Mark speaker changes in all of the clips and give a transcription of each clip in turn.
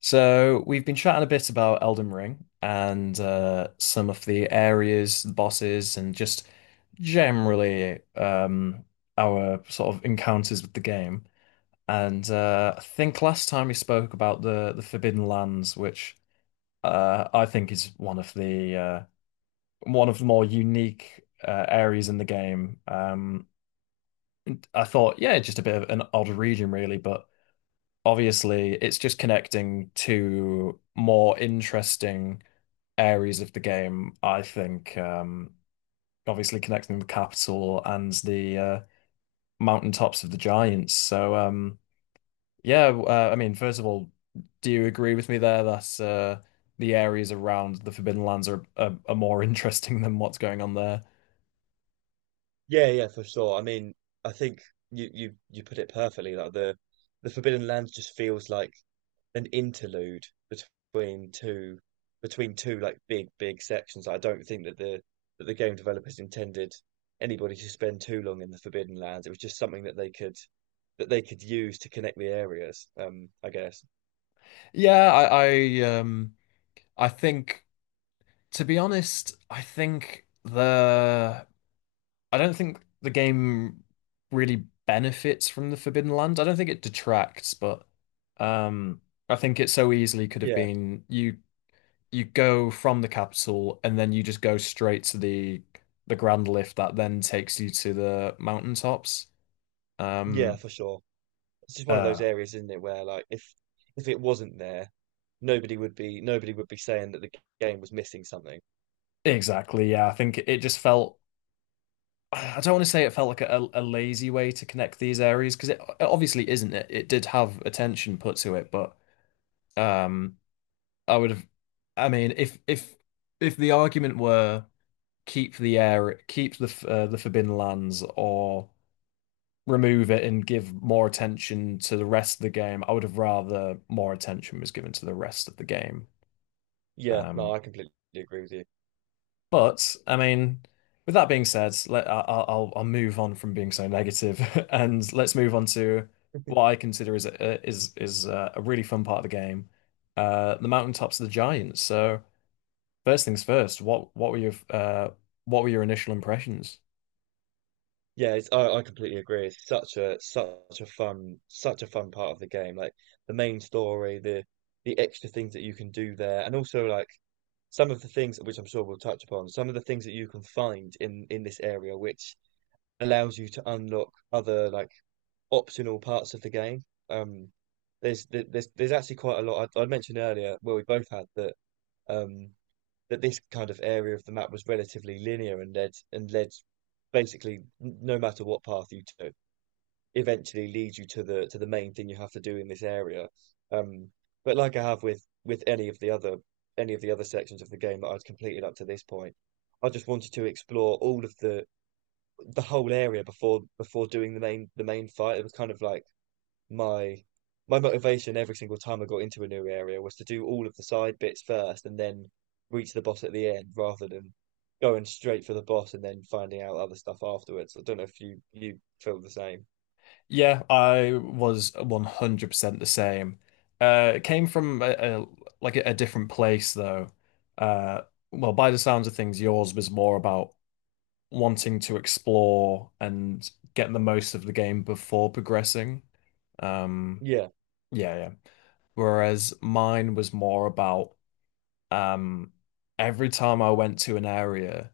Speaker 1: So we've been chatting a bit about Elden Ring and some of the areas, the bosses, and just generally our sort of encounters with the game. And I think last time we spoke about the Forbidden Lands, which I think is one of the one of the more unique areas in the game. I thought, yeah, just a bit of an odd region, really, but obviously it's just connecting to more interesting areas of the game, I think, obviously connecting the capital and the mountaintops of the giants. I mean, first of all, do you agree with me there that the areas around the Forbidden Lands are more interesting than what's going on there?
Speaker 2: Yeah, yeah, for sure. I mean, I think you put it perfectly. Like the Forbidden Lands just feels like an interlude between two between two like big sections. I don't think that the game developers intended anybody to spend too long in the Forbidden Lands. It was just something that they could use to connect the areas. I guess.
Speaker 1: Yeah, I think, to be honest, I think the I don't think the game really benefits from the Forbidden Land. I don't think it detracts, but um, I think it so easily could have
Speaker 2: Yeah,
Speaker 1: been you go from the capital and then you just go straight to the Grand Lift that then takes you to the mountaintops.
Speaker 2: yeah,
Speaker 1: Um,
Speaker 2: for sure. It's just one of those
Speaker 1: uh,
Speaker 2: areas, isn't it, where like if it wasn't there, nobody would be saying that the game was missing something.
Speaker 1: exactly. Yeah, I think it just felt. I don't want to say it felt like a lazy way to connect these areas because it obviously isn't. It did have attention put to it, but. Um, I would have. I mean, if if the argument were keep the keep the the Forbidden Lands, or remove it and give more attention to the rest of the game, I would have rather more attention was given to the rest of the game.
Speaker 2: Yeah, no, I
Speaker 1: Um,
Speaker 2: completely agree with you.
Speaker 1: but I mean, with that being said, let I'll move on from being so negative, and let's move on to what I consider is a really fun part of the game, the Mountaintops of the Giants. So. First things first, what were your initial impressions?
Speaker 2: Yeah, it's, I completely agree. It's such a such a fun part of the game. Like the main story, the extra things that you can do there, and also like some of the things which I'm sure we'll touch upon, some of the things that you can find in this area, which allows you to unlock other like optional parts of the game. Um, there's actually quite a lot. I mentioned earlier, well, we both had that. Um, that this kind of area of the map was relatively linear and led basically no matter what path you took, eventually leads you to the main thing you have to do in this area. Um, but like I have with any of the other sections of the game that I'd completed up to this point, I just wanted to explore all of the whole area before doing the main fight. It was kind of like my my motivation every single time I got into a new area was to do all of the side bits first and then reach the boss at the end rather than going straight for the boss and then finding out other stuff afterwards. I don't know if you feel the same.
Speaker 1: Yeah, I was 100% the same. It came from a like a different place though. Uh well, by the sounds of things, yours was more about wanting to explore and get the most of the game before progressing. Um
Speaker 2: Yeah.
Speaker 1: yeah, yeah. Whereas mine was more about um every time I went to an area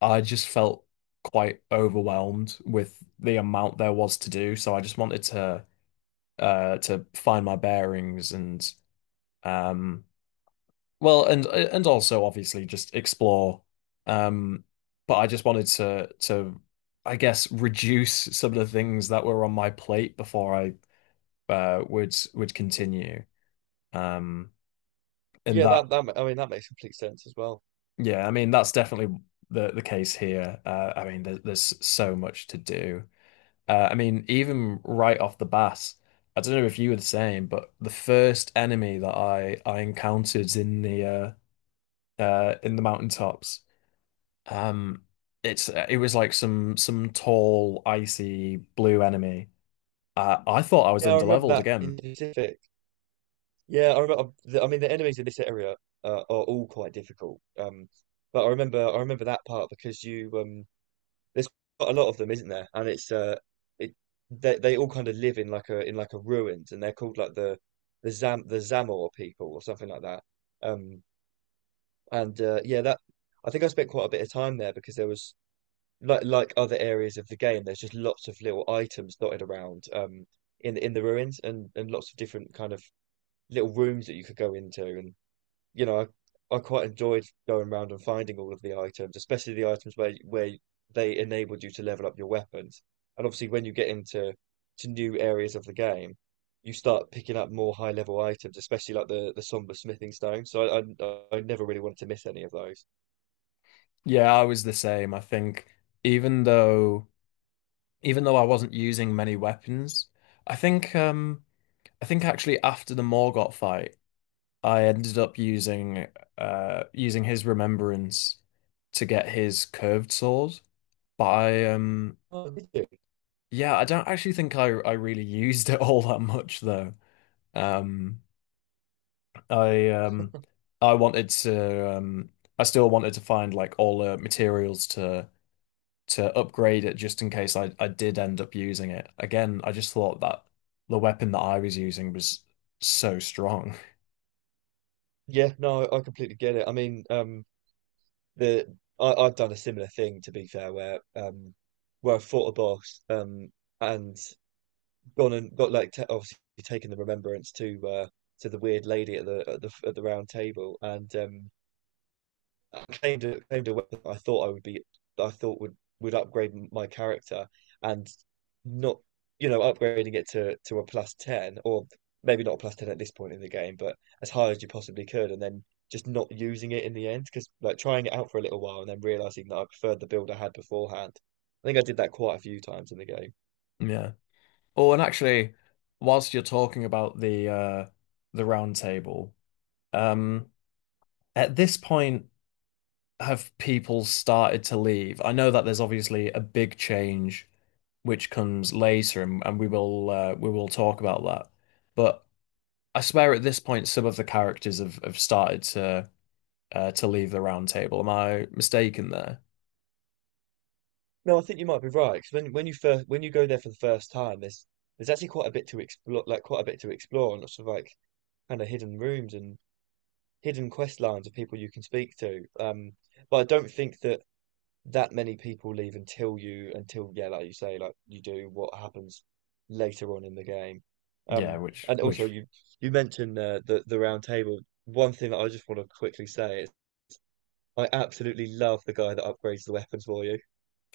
Speaker 1: I just felt quite overwhelmed with the amount there was to do, so I just wanted to find my bearings and, um well, and also obviously just explore. Um but I just wanted to I guess reduce some of the things that were on my plate before I would continue. Um and
Speaker 2: Yeah,
Speaker 1: that
Speaker 2: that I mean that makes complete sense as well.
Speaker 1: Yeah, I mean that's definitely the case here. I mean there's so much to do. I mean, even right off the bat, I don't know if you were the same, but the first enemy that I encountered in the mountaintops, um, it's it was like some tall, icy blue enemy. I thought I was
Speaker 2: Yeah, I remember
Speaker 1: underleveled
Speaker 2: that in
Speaker 1: again.
Speaker 2: specific. Yeah, I mean the enemies in this area are all quite difficult. But I remember that part because you there's quite a lot of them, isn't there? And it's it they all kind of live in like a ruins, and they're called like the Zamor people or something like that. Um, and Yeah, that I think I spent quite a bit of time there because there was like other areas of the game, there's just lots of little items dotted around in the ruins and lots of different kind of little rooms that you could go into and you know, I quite enjoyed going around and finding all of the items, especially the items where they enabled you to level up your weapons. And obviously, when you get into to new areas of the game, you start picking up more high level items, especially like the somber smithing stone. So I never really wanted to miss any of those.
Speaker 1: Yeah, I was the same. I think, even though even though I wasn't using many weapons, I think um I think actually after the Morgott fight. I ended up using using his remembrance to get his curved sword. But I
Speaker 2: Oh, did you?
Speaker 1: Yeah, I don't actually think I really used it all that much though. Um I um I wanted to I still wanted to find like all the materials to upgrade it just in case I did end up using it. Again, I just thought that the weapon that I was using was so strong.
Speaker 2: Yeah, no, I completely get it. I mean, the I, I've done a similar thing to be fair, where I fought a boss, and gone and got like ta obviously taken the remembrance to the weird lady at the at the at the round table, and I claimed a weapon I thought would upgrade my character, and not you know upgrading it to a plus ten or maybe not a plus ten at this point in the game, but as high as you possibly could, and then just not using it in the end because like trying it out for a little while and then realizing that I preferred the build I had beforehand. I think I did that quite a few times in the game.
Speaker 1: Yeah. Oh, and actually, whilst you're talking about the the round table, um at this point have people started to leave? I know that there's obviously a big change which comes later, and we will talk about that. But I swear at this point some of the characters have started to leave the round table. Am I mistaken there?
Speaker 2: No, I think you might be right because when you go there for the first time, there's actually quite a bit to explore, like quite a bit to explore, and lots of like kind of hidden rooms and hidden quest lines of people you can speak to. But I don't think that that many people leave until yeah, like you say, like you do what happens later on in the game.
Speaker 1: Yeah,
Speaker 2: Um, and also
Speaker 1: which
Speaker 2: you mentioned the round table. One thing that I just want to quickly say is I absolutely love the guy that upgrades the weapons for you.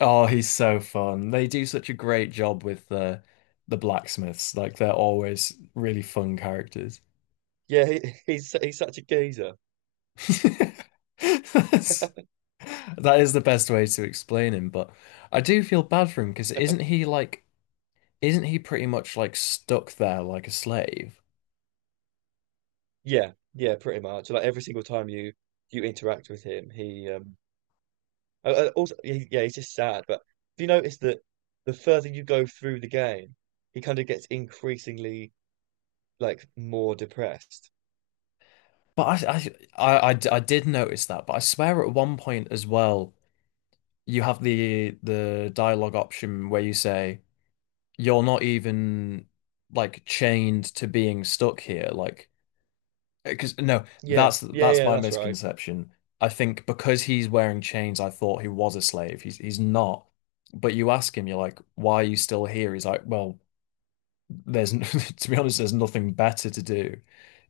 Speaker 1: Oh, he's so fun. They do such a great job with the blacksmiths. Like they're always really fun characters.
Speaker 2: Yeah, he's such a geezer.
Speaker 1: That's, that is the best way to explain him, but I do feel bad for him because isn't he like isn't he pretty much like stuck there like a slave?
Speaker 2: Yeah, yeah, pretty much. Like every single time you interact with him, yeah, he's just sad. But do you notice that the further you go through the game, he kind of gets increasingly like more depressed.
Speaker 1: But I d- I did notice that, but I swear at one point as well, you have the dialogue option where you say you're not even like chained to being stuck here, like, because no,
Speaker 2: Yeah,
Speaker 1: that's
Speaker 2: yeah,
Speaker 1: that's
Speaker 2: yeah,
Speaker 1: my
Speaker 2: that's right.
Speaker 1: misconception. I think because he's wearing chains I thought he was a slave. He's not, but you ask him, you're like, why are you still here? He's like, well, there's, to be honest, there's nothing better to do,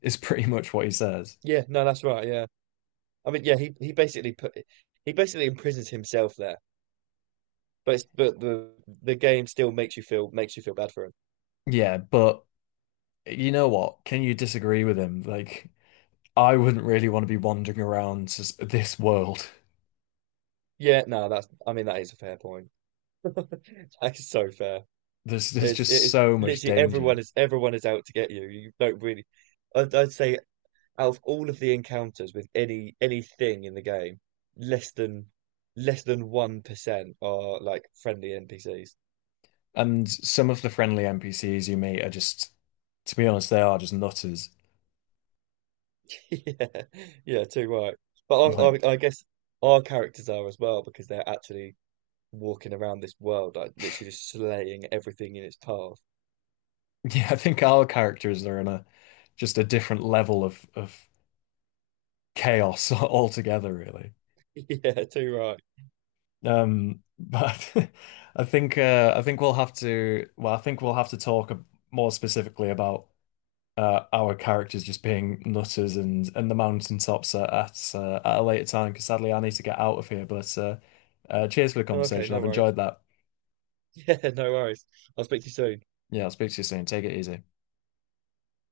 Speaker 1: is pretty much what he says.
Speaker 2: Yeah, no, that's right. Yeah, I mean, yeah, he basically imprisons himself there. But but the game still makes you feel bad for him.
Speaker 1: Yeah, but you know what, can you disagree with him? Like, I wouldn't really want to be wandering around this world.
Speaker 2: Yeah, no, that's I mean that is a fair point. That is so fair.
Speaker 1: There's
Speaker 2: It's
Speaker 1: just
Speaker 2: it's
Speaker 1: so much
Speaker 2: literally
Speaker 1: danger.
Speaker 2: everyone is out to get you. You don't really. I'd say out of all of the encounters with anything in the game, less than less than 1% are like friendly NPCs.
Speaker 1: And some of the friendly NPCs you meet are just, to be honest, they are just nutters.
Speaker 2: Yeah, yeah, too right. But
Speaker 1: Like,
Speaker 2: I guess our characters are as well because they're actually walking around this world, like literally just slaying everything in its path.
Speaker 1: yeah, I think our characters are in a just a different level of chaos altogether, really.
Speaker 2: Yeah, too right.
Speaker 1: But I think, I think we'll have to well, I think we'll have to talk more specifically about our characters just being nutters and the mountaintops at a later time. Because sadly, I need to get out of here. But cheers for the
Speaker 2: Okay,
Speaker 1: conversation.
Speaker 2: no
Speaker 1: I've
Speaker 2: worries.
Speaker 1: enjoyed that.
Speaker 2: Yeah, no worries. I'll speak to you soon.
Speaker 1: Yeah, I'll speak to you soon. Take it easy.